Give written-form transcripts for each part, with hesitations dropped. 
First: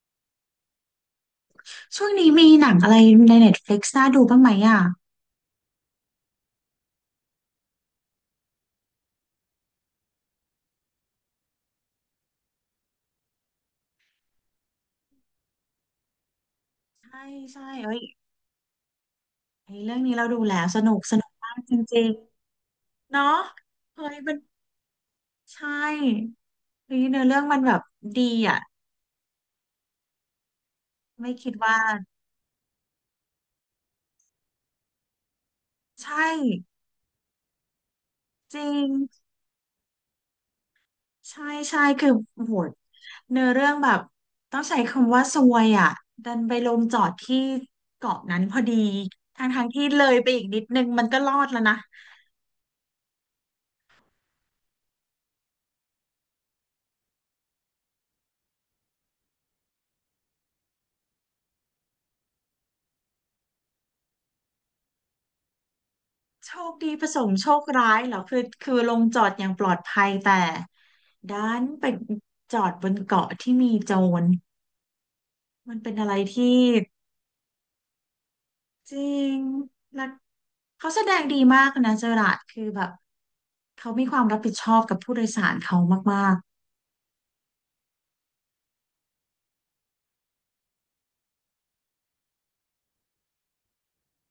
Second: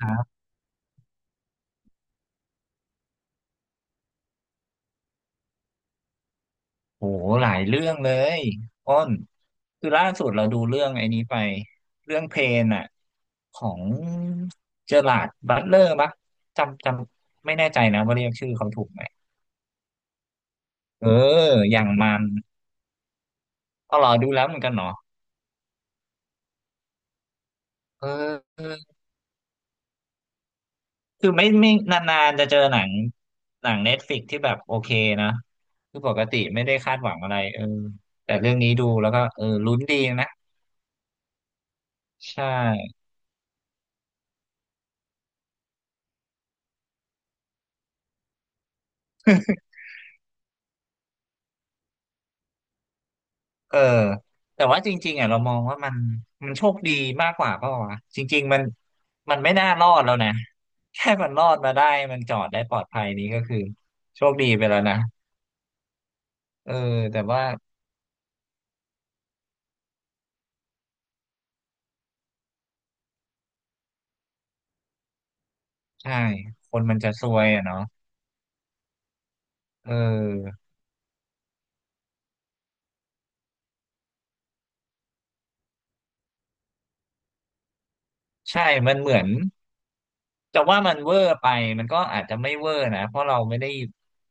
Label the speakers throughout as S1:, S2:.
S1: ครับ
S2: ช่วงนี้มีหนังอะไรใน Netflix น่าดูบ้างไหมอ่ะ
S1: โหหลายเรื่องเลยอ้นคือล่าสุดเราดูเรื่องไอ้นี้ไปเรื่องเพลนอะของเจอราร์ดบัตเลอร์ปะจำจ
S2: ใช่
S1: ำไม่
S2: ใช่
S1: แน่ใจ
S2: เอ้ย
S1: นะว่าเรียกชื่อเขาถูกไหม
S2: ไอ้เรื่องนี้เราดูแล้วสนุก
S1: เออ
S2: สนุกมากจ
S1: อย่าง
S2: ริง
S1: มัน
S2: ๆเนาะ
S1: ก็
S2: เฮ้
S1: รอ
S2: ย
S1: ดู
S2: มัน
S1: แล้วเหมือนกันเนาะ
S2: ใช่เฮ้ยเนื้อเรื่องมันแบบ
S1: เ
S2: ดีอ่ะ
S1: ออคื
S2: ไม่
S1: อไม่
S2: คิด
S1: ไม่
S2: ว่า
S1: นานๆจะเจอหนังเน็ตฟลิกที่แบบโอเคนะคือป
S2: ใช่
S1: กติไม่ได้คาดหวังอะไรเออแต่เรื่อ
S2: จ
S1: ง
S2: ริ
S1: นี้ดู
S2: ง
S1: แล้วก็เออลุ้นดีนะ
S2: ใช่ใช่คือ
S1: ใช่
S2: โอ้โหเนื้อเรื่องแบบต้องใช้คำว่าซวยอ่ะดันไปลงจอดที่เกาะนั้นพอดีทางๆที่เลยไปอีกนิดนึงมันก็รอดแล้วนะ
S1: เออแต่ว่าจริงๆอ่ะเรามองว่ามันโชคดีมากกว่าเปล่าวะจริงๆมันไม่น่ารอดแล้วนะ แค่มันรอดมาได้มันจอดได้ปลอดภัยนี้ก็คือโชคดีไปแล้วนะ
S2: โช
S1: เอ
S2: ค
S1: อ
S2: ดีผส
S1: แต่
S2: ม
S1: ว่า
S2: โชคร้ายเหรอคือลงจอดอย่างปลอดภัยแต่ดันไปจอดบนเกาะที่มีโจรมันเป็นอะไร
S1: ใช่
S2: ที่
S1: คนมันจะซวยอ่ะเนาะ
S2: จริง
S1: เ
S2: แัก
S1: ออ
S2: เขาแสดงดีมากนะเจอราร์ดคือแบบเขามีความรับผิดชอบกับผู้โดยสารเขามาก
S1: ใช่มันเหมือนแต่ว่ามันเวอร์ไปมันก็อาจจะไม่เวอร์นะเพราะเราไม่ได้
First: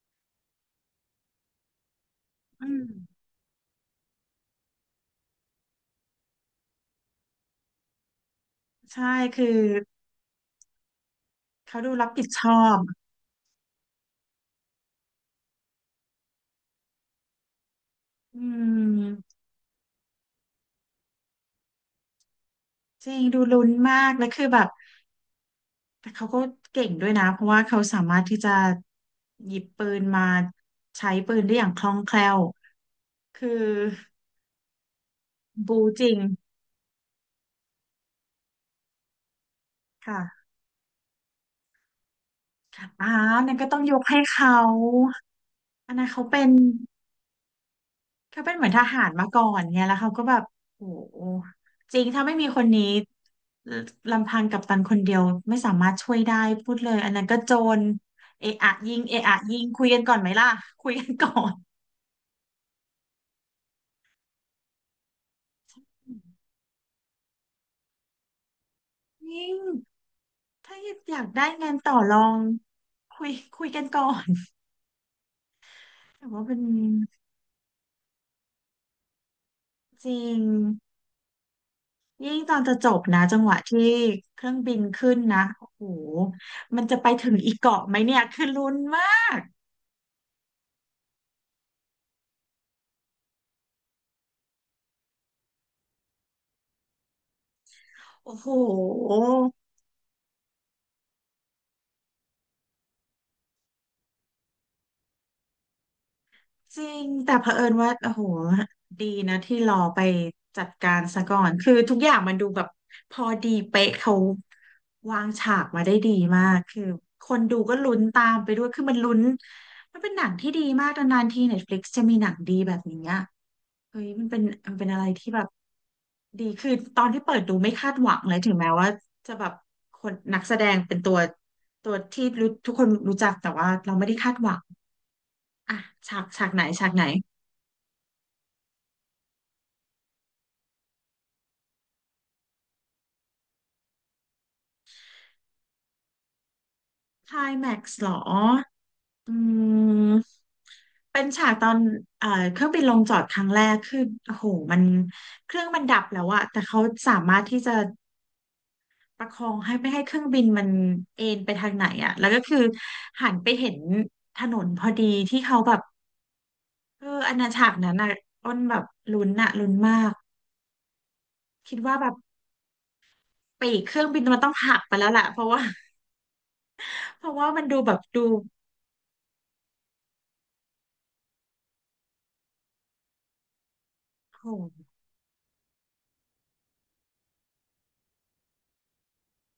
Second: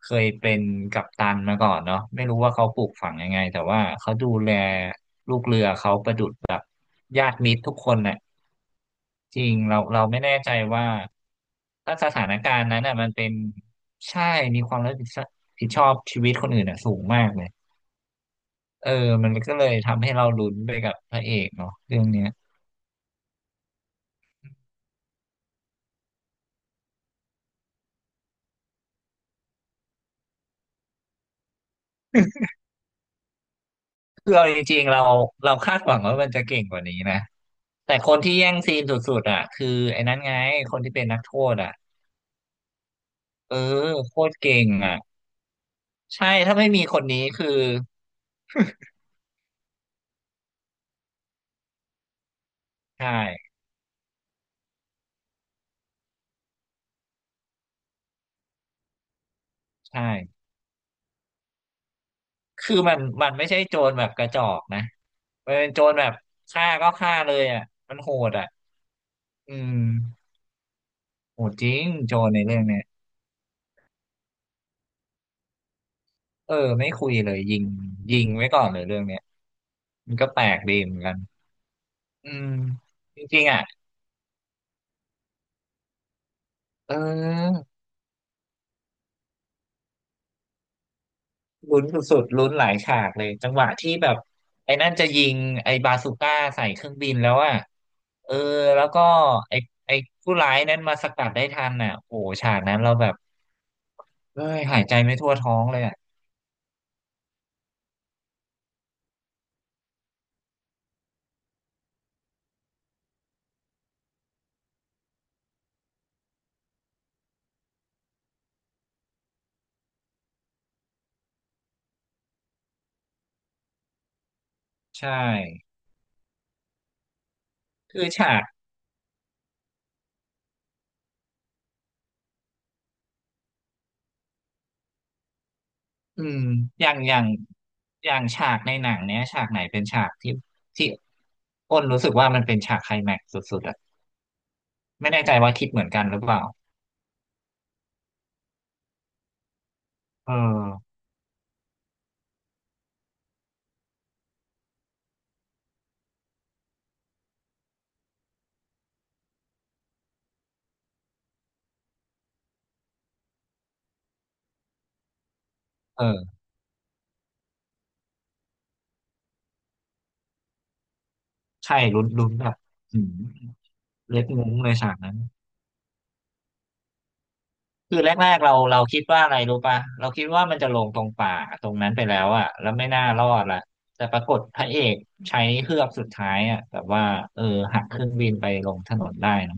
S1: เคยเป็นกัปตันมาก่อนเนาะไม่รู้ว่า
S2: ๆอื
S1: เขาป
S2: ม
S1: ลูกฝังยังไงแต่ว่าเขาดูแลลูกเรือเขาประดุจแบบญาติมิตรทุกคนน่ะ
S2: ใช่
S1: จ
S2: คือ
S1: ริงเราไม่แน่ใจว่า
S2: เขาดู
S1: ถ้าส
S2: รับผิ
S1: ถา
S2: ด
S1: น
S2: ช
S1: กา
S2: อ
S1: รณ์
S2: บ
S1: นั้นอ่ะมันเป็นใช่มีความรับผิดชอบผิดชอบชีวิตคนอื่นอ่ะสูงมากเลย
S2: อื
S1: เออมัน
S2: ม
S1: ก็เลยทำให้เราลุ้นไปกับพระเอกเนาะเรื่องเนี้ย
S2: จริงดูลุ้นมากแล้วคือแบบ แต่เขาก็เก่งด้วยนะเพราะว่าเขาสามารถที่จะหยิบปืนมาใช้ปืนได้อย่างคล่องแคล่วคือ
S1: คือเอาจริงๆเราคา
S2: บู
S1: ดหวัง
S2: จริ
S1: ว่า
S2: ง
S1: มันจะเก่งกว่านี้นะแต่คนที่แย่งซีนสุดๆอ่ะคือไอ้นั้นไง
S2: ค่ะ
S1: คนที่เป็นนักโทษอ่ะ
S2: อ่า
S1: เอ
S2: นั่
S1: อ
S2: นก็ต้องยก
S1: โค
S2: ให้
S1: ตร
S2: เขา
S1: เก่งอ่ะ
S2: อันนั้นเขา
S1: ใช่
S2: เป็น
S1: ถ้าไม่มีคนนี้คือ
S2: เขาเป็นเหมือนทหารมาก่อนไงแล้วเขาก็แบบโอ้โหจริงถ้าไม่มีคนนี้
S1: ใช่
S2: ลำพังกัปตันคนเดียวไม่สามารถช่วยได้พูดเลยอันนั้นก็โจรเอะอะยิงเอะอะยิงคุยกั
S1: ใช่
S2: นก่อนไหมล่ะคุยกันก่อน
S1: คือมันไม่ใช่โจรแบบกระจอกนะ เป็นโจรแบบฆ่าก็ฆ่าเลยอ่ะมันโหดอ่ะ
S2: จริง
S1: อืม
S2: ถ้าอยาก
S1: โห
S2: ได้
S1: ดจ
S2: งา
S1: ริ
S2: น
S1: ง
S2: ต่อ
S1: โจ
S2: ร
S1: ร
S2: อง
S1: ในเรื่องเนี้ย
S2: คุยคุยกันก่อน แต่ว่า
S1: เอ
S2: เป็
S1: อ
S2: น
S1: ไม่คุยเลยยิงยิงไว้ก่อนเลยเรื่องเนี้ย
S2: จ
S1: มัน
S2: ริ
S1: ก็แป
S2: ง
S1: ลกดีเหมือนกันอื
S2: ยิ่ง
S1: ม
S2: ตอนจะจบ
S1: จ
S2: นะจัง
S1: ริง
S2: ห
S1: ๆ
S2: วะ
S1: อ่ะ
S2: ที่เครื่องบินขึ้นนะโอ้โหมัน
S1: เ
S2: จะไปถึงอีก
S1: ออ
S2: เกาะไหมเนี่ยคือลุ้นมาก
S1: ลุ้นสุดๆลุ้นหลายฉากเลยจังหวะที่แบบไอ้นั่นจะยิงไอ้บาซูก้าใส่เครื่องบินแล้วอ่ะเอ
S2: โอ้
S1: อ
S2: โห
S1: แล้วก็ไอ้ไอ้ผู้ร้ายนั้นมาสกัดได้ทันอ่ะโอ้โหฉากนั้นเราแบบเอ้ยหายใจไม่ทั่วท้องเลยอ่ะ
S2: จริง แต่เผอิญว่า โอ้โหดีนะที่รอไปจัดการซะก่อนคือทุกอย่างมันดูแบบพอดีเป๊ะเขาวางฉากมาได้ดีมาก คือคนดูก็ลุ้นตามไปด้วยคือมันลุ้นมันเป็นหนังที่ดีมากนานๆที Netflix จะมีหนังดีแบบนี้อะเฮ้ยมันเป็นอะไร
S1: ใช่
S2: ที่แบบดีคือตอนที่เปิดดูไม่คาด
S1: คือ
S2: หวังเล
S1: ฉา
S2: ย
S1: ก
S2: ถึงแม้ว่าจะแบบคนนักแสดงเป็นตัวที่รู้ทุกคนรู้จักแต่ว่าเราไม่ได้คาดหวังอ่ะฉา
S1: อื
S2: ก
S1: ม
S2: ฉากไหน
S1: อ
S2: ฉาก
S1: ย่าง
S2: ไหน
S1: อย่างอย่างฉากในหนังเนี้ยฉากไหนเป็นฉากที่อ้นรู้สึกว่ามันเป็นฉากไคลแม็กซ์สุดๆอะไม่แน่ใจว่าคิดเหมือนกันหรือเปล่า
S2: คลายแม็กซ์หรออืม
S1: เออ
S2: เป็นฉากตอนเครื่องบินลงจอดครั้งแรกคือโอ้โหมันเครื่องมันดับแล้วอะแต่เขาสามารถที่จะประคองให้ไม่ให้เครื่องบินมันเอนไปทางไหนอะแล้วก็คือหันไปเห็นถนนพอดีที่เขาแบบ
S1: เออ
S2: เอออันนั้นฉากนั้นอะอ้นแบบลุ้นอะลุ้นมาก
S1: ใช่
S2: คิดว่า
S1: ลุ้
S2: แบ
S1: น
S2: บ
S1: ลุ้นแบบอืม
S2: ปีกเครื่อง
S1: เล็
S2: บิน
S1: ด
S2: มัน
S1: มุ้
S2: ต้อ
S1: ง
S2: ง
S1: เล
S2: หั
S1: ย
S2: ก
S1: ฉา
S2: ไป
S1: ก
S2: แล้ว
S1: นั้น
S2: แหละเพราะว่ามันดูแบ
S1: คื
S2: บ
S1: อ
S2: ดู
S1: แรกๆเราคิดว่าอะไรรู้ป่ะเราคิดว่ามันจะลงตรงป่าตรงนั้นไปแล้วอะแล้วไม่น่ารอดละแต่ปราก
S2: โอ้
S1: ฏพระ
S2: โห
S1: เอกใช้เฮือกสุดท้ายอะแบบว่าเออหักเครื่องบินไปลงถนนได้เนอะ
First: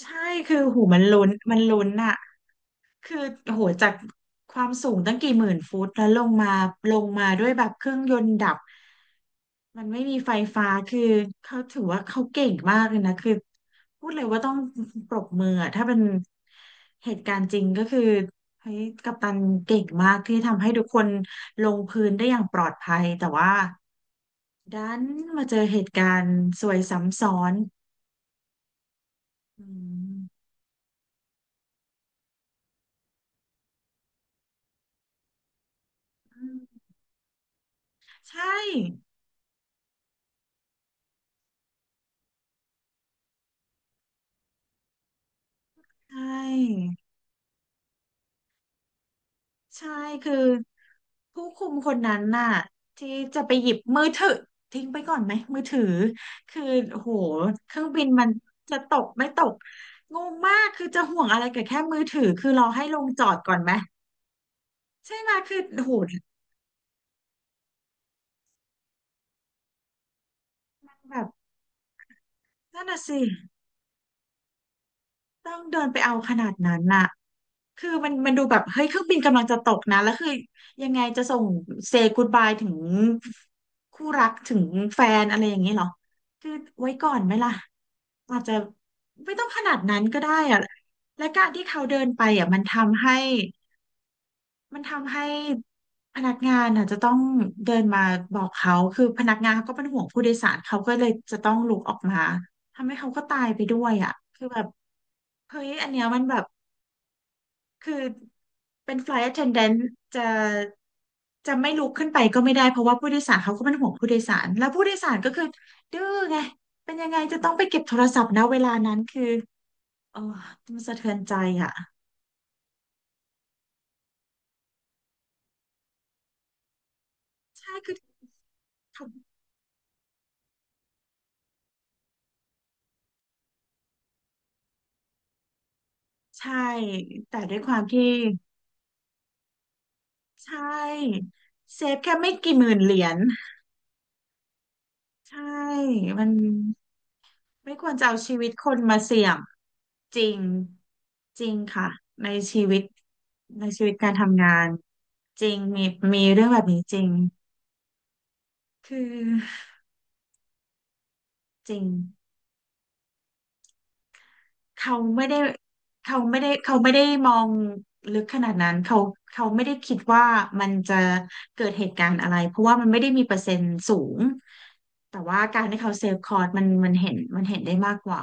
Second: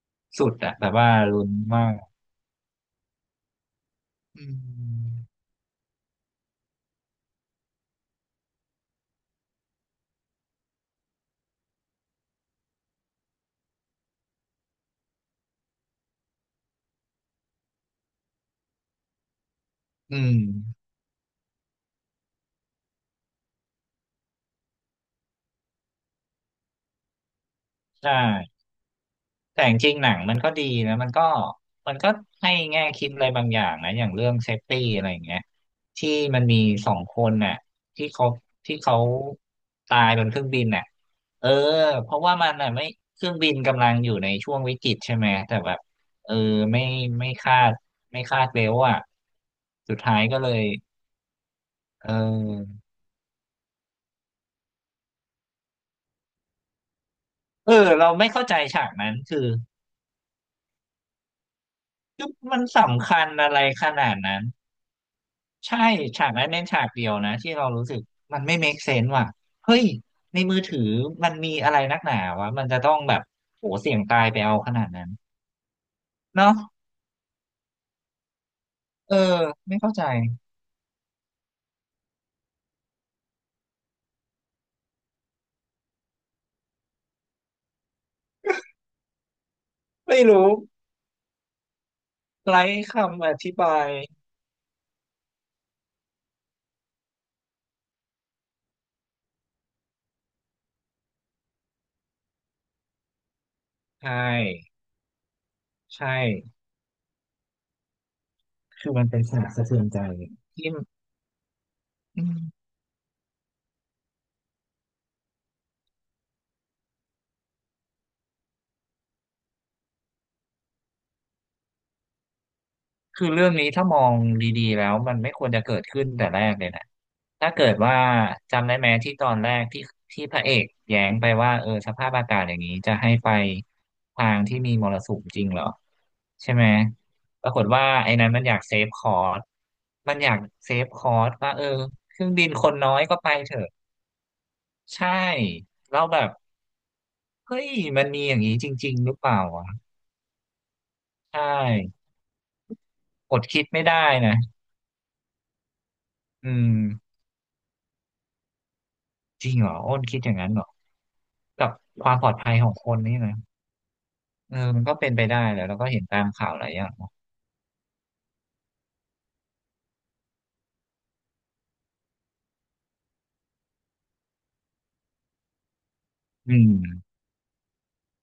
S2: ใช่
S1: สุด
S2: คือโอ้
S1: อะ
S2: โหู
S1: แบบ
S2: มัน
S1: ว่า
S2: ลุ้น
S1: ลุ้น
S2: มันลุ้
S1: มา
S2: น
S1: ก
S2: อะ คือโหจาก
S1: อื
S2: ความสูงตั้งกี่ห
S1: ม
S2: มื่นฟุตแล้วลงมาด้วยแบบเครื่องยนต์ดับมันไม่มีไฟฟ้าคือเขาถือว่าเขาเก่งมากเลยนะคือพูดเลยว่าต้องปรบมืออะถ้าเป็นเหตุการณ์จริงก็คือเฮ้ยกัปตันเก่งมา
S1: อื
S2: กที่
S1: ม
S2: ทำให้ทุกคนลงพื้นได้อย่างปลอดภัยแต่ว่าดันมาเจอเหตุการณ์ซวยซ้ำซ้อน
S1: ใช่แต่
S2: อื
S1: จริงๆหนังมัน
S2: ม
S1: ก็ดีนะมันก็ให้แง่คิดอะไรบางอย่างนะอย่างเรื่องเซฟตี้อะไรอย่างเงี้ยที่มันมีสองคนน่ะที่เขา
S2: ใช่
S1: ที่เขาตายบนเครื่องบินน่ะเออเพราะว่ามันน่ะไม่เครื่องบินกำลังอยู่ในช่วงวิกฤตใช่ไหมแต่แบบ
S2: ใช
S1: เออไม่
S2: ่
S1: ไม่คาดไม่คาดเร็วอ่ะ
S2: ใช่
S1: สุดท้าย
S2: คือ
S1: ก็เลย
S2: ผู้คุมคน
S1: เอ
S2: นั้นน่ะ
S1: อ
S2: ที่จะไปหยิบมือถือทิ้งไปก่อนไหมมือถือคือโหเค
S1: เอ
S2: รื่อ
S1: อ
S2: งบิน
S1: เรา
S2: มั
S1: ไม่
S2: น
S1: เข้าใจ
S2: จะ
S1: ฉา
S2: ต
S1: ก
S2: ก
S1: นั้น
S2: ไม่ต
S1: คือ
S2: กงงมากคือจะห่วงอะไรกับแค่มือถือคือ
S1: มั
S2: เร
S1: น
S2: อให้ลง
S1: สำ
S2: จ
S1: คั
S2: อ
S1: ญ
S2: ด
S1: อะ
S2: ก่อ
S1: ไร
S2: นไหม
S1: ขนาดนั้น
S2: ใช่ไหมคือ
S1: ใช่
S2: โห
S1: ฉากนั้นเน้นฉากเดียวนะที่เรารู้สึกมันไม่ make sense ว่ะเฮ้ยในมือถือ
S2: แบบ
S1: มันมีอะไรนักหนาวะมันจะ
S2: นั่น
S1: ต้อง
S2: น่ะ
S1: แบ
S2: สิ
S1: บโหเสี่ยงตายไปเอาขนาดนั้น
S2: ต้องเดินไปเอาขนา
S1: เนาะ
S2: ดนั้นน่ะคือมันดูแบบเฮ้ยเครื่อง
S1: เอ
S2: บิ
S1: อ
S2: นกำลังจะต
S1: ไม่
S2: ก
S1: เข้า
S2: นะ
S1: ใจ
S2: แล้วคือยังไงจะส่งเซ y g กูดบายถึงคู่รักถึงแฟนอะไรอย่างนี้เหรอคือไว้ก่อนไหมล่ะอาจจะไม่ต้องขนาดนั้นก็
S1: ไม่
S2: ได้
S1: รู้
S2: อะและการที่เขาเดินไปอ่ะมั
S1: ไร้
S2: นทำให้
S1: คำอธิบาย
S2: มันทำให้พนักงานอ่ะจะต้องเดินมาบอกเขาคือพนักงานเขาก็เป็นห่วงผู้โดยสารเขาก็เลยจะต้องลุกออกมาทำให้เขาก็ตายไปด้วยอ่ะ
S1: ใช่
S2: คือแบบเฮ้ยอันเนี้ย
S1: ใช่
S2: มันแบบ คือ
S1: คื
S2: เป็
S1: อ
S2: น
S1: มันเป็น
S2: flight
S1: ฉากสะ
S2: attendant
S1: เทือนใจ
S2: จะ
S1: ที่
S2: จะไม่ลุกขึ้นไปก็ไม่ได้เพราะว่าผู้โดยสารเขาก็เป็นห่วงผู้โดยสารแล้วผู้โดยสารก็คือดื้อไงเป็นยังไงจะต้องไปเก็บโทรศัพท์นะเวลานั้นคือเออมันสะเทือนใจอ่ะ
S1: คือเรื่องนี้ถ้ามองดีๆแล้วมันไม่ควรจะเกิดขึ้นแต่แรกเลยนะถ้าเกิ
S2: ใช่
S1: ด
S2: คื
S1: ว่า
S2: อ
S1: จำได้ไหม
S2: ท
S1: ที่ตอนแรกที่พระเอกแย้งไปว่าเออสภาพอากาศอย่างนี้จะให้ไปทางที่มีมรสุมจริงเหรอ
S2: ำ
S1: ใช่
S2: ใช่
S1: ไหม
S2: แต่
S1: ปรา
S2: ด้ว
S1: ก
S2: ย
S1: ฏ
S2: ความ
S1: ว่า
S2: ที่
S1: ไอ้นั้นมันอยากเซฟคอสมันอยาก
S2: ใช
S1: เซฟคอ
S2: ่
S1: สว่าเออ
S2: เซฟแค่
S1: เครื่อ
S2: ไม่
S1: งบิน
S2: กี่ห
S1: ค
S2: มื่
S1: น
S2: น
S1: น้
S2: เห
S1: อ
S2: รี
S1: ย
S2: ย
S1: ก็
S2: ญ
S1: ไปเถอะใช่
S2: ใช่
S1: เราแล้วแบ
S2: มั
S1: บ
S2: น
S1: เฮ้ย
S2: ไม่ควร
S1: มั
S2: จะ
S1: น
S2: เอา
S1: มีอ
S2: ชี
S1: ย่าง
S2: วิต
S1: นี้
S2: ค
S1: จ
S2: น
S1: ริง
S2: มา
S1: ๆหรือ
S2: เสี่
S1: เป
S2: ยง
S1: ล่าวะ
S2: จริง
S1: ใช
S2: จริงค่ะ
S1: ่
S2: ในชีวิต
S1: อดคิดไม่ได้
S2: การ
S1: นะ
S2: ทำงานจริงมีเรื่อ
S1: อื
S2: งแบบ
S1: ม
S2: นี้จริงคือ
S1: จริงเหรออ้นคิดอย่างนั้นเหรอ กั
S2: จ
S1: บ
S2: ริง
S1: ความปลอดภัยของคนนี่นะเออมันก็
S2: เขา
S1: เป็นไป
S2: ไม่ได้
S1: ได้แหละแล้วก็เห็นตามข่าวหลาย
S2: เขา
S1: อย่า
S2: ไม่
S1: ง
S2: ได้มองลึกขนาดนั้นเขาเขาไม่ได้คิดว่ามันจะเกิดเหตุการณ์อะไรเพราะว่ามันไม่ได้มีเปอร์เซ็นต์สูงแต่ว่าการที่เขาเซฟคอร์ส
S1: อื
S2: มัน
S1: ม
S2: มันเห็นเห็นได้มากกว่า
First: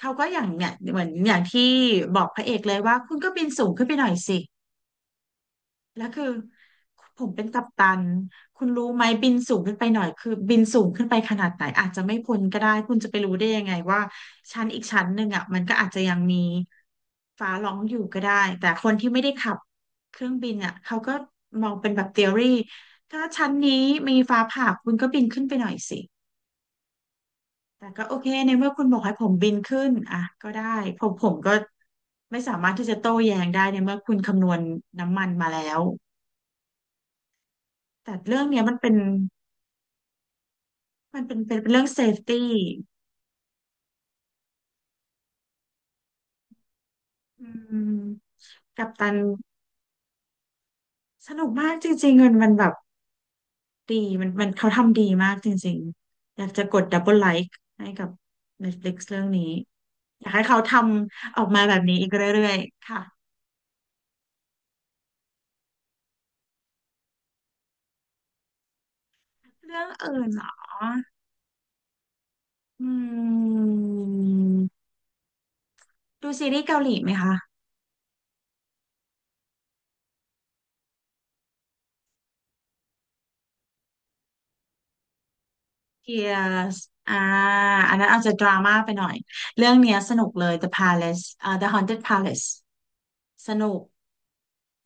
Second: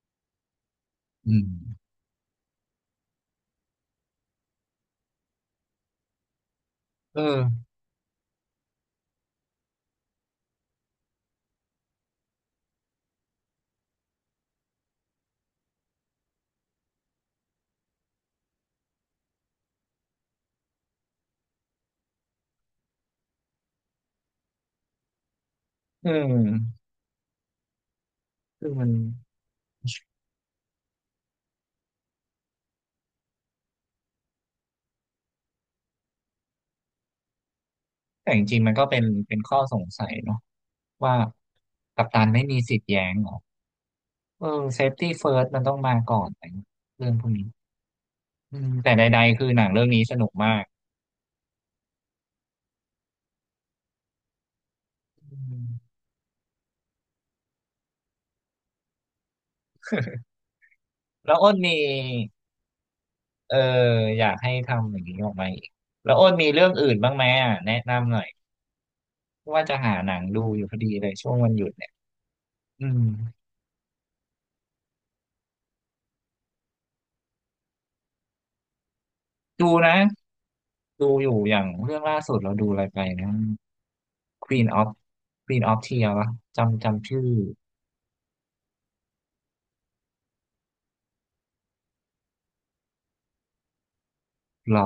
S2: เขาก็อย่างเนี่ยเหมือนอ
S1: อื
S2: ย่าง
S1: ม
S2: ที่บอกพระเอกเลยว่าคุณก็บินสูงขึ้นไปหน่อยสิแล้วคือผ
S1: เอ
S2: ม
S1: อ
S2: เป็นกัปตันคุณรู้ไหมบินสูงขึ้นไปหน่อยคือบินสูงขึ้นไปขนาดไหนอาจจะไม่พ้นก็ได้คุณจะไปรู้ได้ยังไงว่าชั้นอีกชั้นหนึ่งอ่ะมันก็อาจจะยังมีฟ้าร้องอยู่ก็ได้แต่คนที่ไม่ได้ขับเครื่องบินอ่ะเขาก็มองเป็นแบบ t h e o รีถ้าชั้นนี้มีฟ้าผ่าคุณก็บินขึ้นไปหน่อยสิ
S1: เออ
S2: แต่ก็โอเคใน
S1: คื
S2: เมื่
S1: อ
S2: อคุ
S1: มั
S2: ณ
S1: น
S2: บอกให้ผมบินขึ้นอ่ะก็ได้ผมก็ไม่สามารถที่จะโต้แย้งได้ในเมื่อคุณคำนวณน้ำมันมาแล้วแต่
S1: แต่
S2: เรื่
S1: จ
S2: อง
S1: ริ
S2: เนี้
S1: ง
S2: ย
S1: ๆมั
S2: มั
S1: น
S2: น
S1: ก็
S2: เป็น
S1: เป็นข้อสงสัยเนาะว่า
S2: มันเป็นเป็นเป็นเรื่องเซ
S1: กัป
S2: ฟ
S1: ตันไม่
S2: ตี้
S1: มีสิทธิ์แย้งเหรอเออเซฟตี้เฟิร์สมันต้องมาก่อนอะไรเงี้ยเรื่องพวก
S2: อื
S1: นี้
S2: ม
S1: อืม
S2: กัป
S1: แต่
S2: ตัน
S1: ใดๆคือหนังเรื่องนี้สนุกมาก
S2: สนุกมากจริงๆมันมันแบบดีมันเขาทำดีมากจ
S1: อื
S2: ริง
S1: ม
S2: ๆอยากจะกดดับเบิลไลค์ให้กับ Netflix เรื่องนี้อยากให้เขาท
S1: แล้
S2: ำ
S1: ว
S2: ออก
S1: อ้น
S2: มา
S1: มี
S2: แบบนี้อีกเรื่อยๆค่ะ
S1: เอออยากให้ทำอย่างนี้ออกมาอีกแล้วอ้นมีเรื่องอื่นบ้างไหมอ่ะแนะนำหน่อยว่าจะ
S2: เรื่อง
S1: หาหนั
S2: อื่
S1: ง
S2: นเหร
S1: ดูอ
S2: อ
S1: ยู่พอดีเลยช่วงวันหยุด อื
S2: อื
S1: ม
S2: ม ดูซีรีส์เกาหลีไหมคะ
S1: ดูนะดูอยู่อย่างเรื่องล่าสุดเราดูอะไรไปนะ Queen of Queen of tear วะ
S2: Tears
S1: จำ
S2: อ่า
S1: ชื่อ
S2: อันนั้นอาจจะดราม่าไปหน่อย เรื่องเนี้ยสนุกเลย The Palace อ่า The Haunted Palace สนุก
S1: หรอ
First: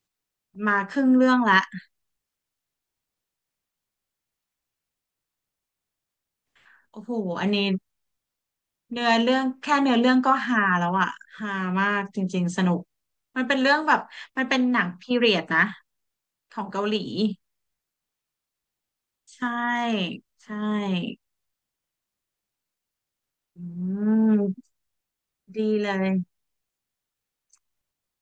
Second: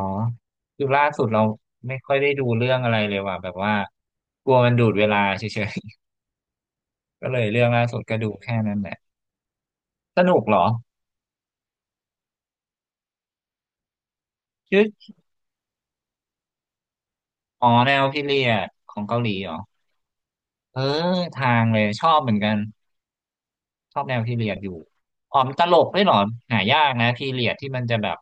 S2: มา
S1: คือ
S2: ค
S1: ล่า
S2: รึ่ง
S1: สุด
S2: เรื่อง
S1: เรา
S2: ละ
S1: ไม่ค่อยได้ดูเรื่องอะไรเลยว่ะแบบว่ากลัวมันดูดเวลาเฉย
S2: โอ้โห
S1: ๆ ก็เล
S2: อั
S1: ย
S2: นนี้
S1: เรื่องล่าสุดก็ดูแค่นั้นแหละ
S2: เนื้อเรื่องแค่เนื้อเรื่อง
S1: ส
S2: ก็
S1: นุกเหร
S2: ฮา
S1: อ
S2: แล้วอะฮามากจริงๆ สนุก มันเป็นเรื่องแบบ มันเป็นห
S1: ชื่
S2: นั
S1: อ
S2: งพีเรียดนะของเกาหลี
S1: อ๋อแนวพีเรียดของเกาหลี
S2: ใช่
S1: เหรอ
S2: ใช่
S1: เออทางเลยชอบเหมือนกัน
S2: อื
S1: ชอบแนวพีเรียด
S2: ม
S1: อยู่อ๋อมนต
S2: ดี
S1: ลก
S2: เล
S1: ด้วย
S2: ย
S1: เหรอหายากนะพีเรียดที่มันจะแบบ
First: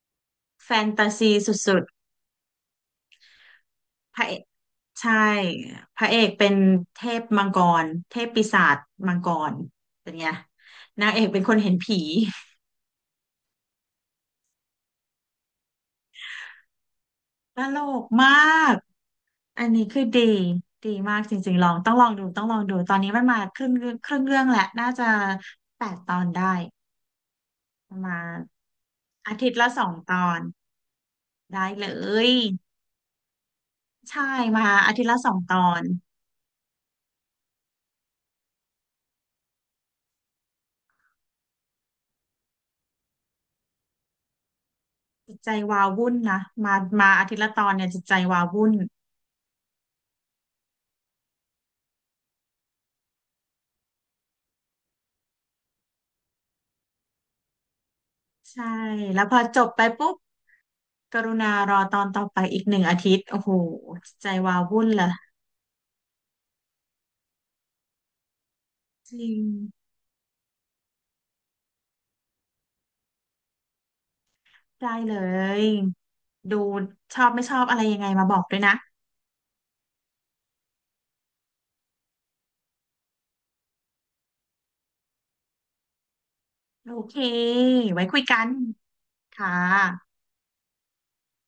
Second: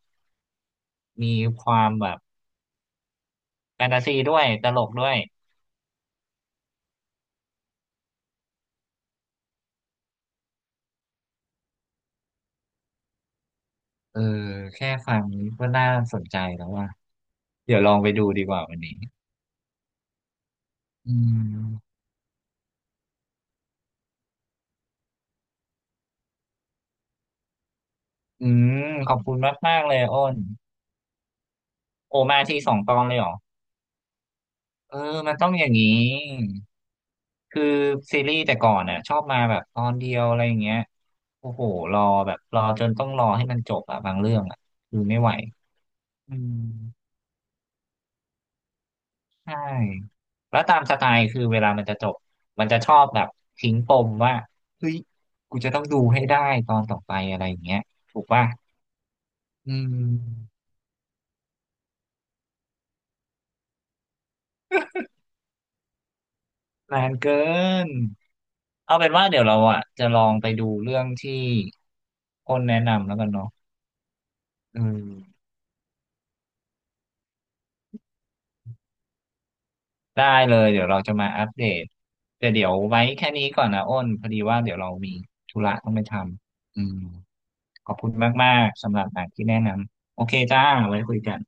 S2: แฟนตาซี
S1: มี
S2: ส
S1: ค
S2: ุด
S1: วามแบบ แฟนตา
S2: ๆ
S1: ซี
S2: พระ
S1: ด้วยตลกด้ว
S2: ใช่
S1: ย
S2: พระเอกเป็นเทพมังกรเทพปีศาจมังกรเป็นไงนางเอกเป็นคนเห็นผี
S1: เออแค่ฟังก็น่าสนใจแล้วว่ะ
S2: ต
S1: เดี๋
S2: ล
S1: ยวลอง
S2: ก
S1: ไปดู
S2: มา
S1: ดีกว่า
S2: ก
S1: วันนี้
S2: อันนี้คือดีดี
S1: อื
S2: มากจริงๆลอง
S1: ม
S2: ต้องลองดูตอนนี้มันมาครึ่งเรื่องแหละน่าจะ8 ตอนได้ประมาณ
S1: อืมขอบคุ
S2: อา
S1: ณ
S2: ทิตย์ละ
S1: มา
S2: ส
S1: กๆ
S2: อง
S1: เลย
S2: ต
S1: อ้
S2: อ
S1: น
S2: นได้เล
S1: โอ
S2: ย
S1: มาทีสองตอนเลยเหรอ
S2: ใช่มาอา
S1: เออ
S2: ทิตย์ละสอ
S1: มัน
S2: ง
S1: ต้อ
S2: ต
S1: งอ
S2: อ
S1: ย่าง
S2: น
S1: นี้คือซีรีส์แต่ก่อนอ่ะชอบมาแบบตอนเดียวอะไรอย่างเงี้ยโอ้โหรอแบบรอจนต้องรอให้มันจบอ่ะบางเรื่องอ่ะคือไม่ไหว
S2: จิตใจวาวุ่น
S1: อื
S2: นะ
S1: ม
S2: มามาอาทิตย์ละตอนเนี่ยจิตใจวาวุ่น
S1: ใช่แล้วตามสไตล์คือเวลามันจะจบ มันจะชอบแบบทิ้งปมว่าเฮ้ยกูจะต้องดูให้ได้ตอนต่อไปอะไรอย่างเงี้ยถูกป่ะ
S2: ใช่แล้วพอจบ
S1: อื
S2: ไปปุ๊บ
S1: ม
S2: กรุณารอตอนต่อไปอีก1 อาทิตย์ โอ้โหใจวาววุ่นละ
S1: นานเกินเอาเป็
S2: จ
S1: นว่า
S2: ริ
S1: เดี๋
S2: ง
S1: ยวเราอ่ะจะลองไปดูเรื่องที่คนแนะนำแล้วกันเนาะอื
S2: ได้เล
S1: ม
S2: ย ดูชอบไม่ชอบอะไรยังไงมาบอกด้วยนะ
S1: ได้เลยเดี๋ยวเราจะมาอัปเดตแต่เดี๋ยวไว้แค่นี้ก่อนนะอ้นพอดีว่าเดี๋ยวเรามีธุระต้องไปทำอื
S2: โอ
S1: ม
S2: เค
S1: ขอบ
S2: ไว้
S1: คุณ
S2: คุยกัน
S1: มากๆ สำหรับหนังที่
S2: ค่ะ
S1: แนะนำโอเคจ้าไว้คุยกัน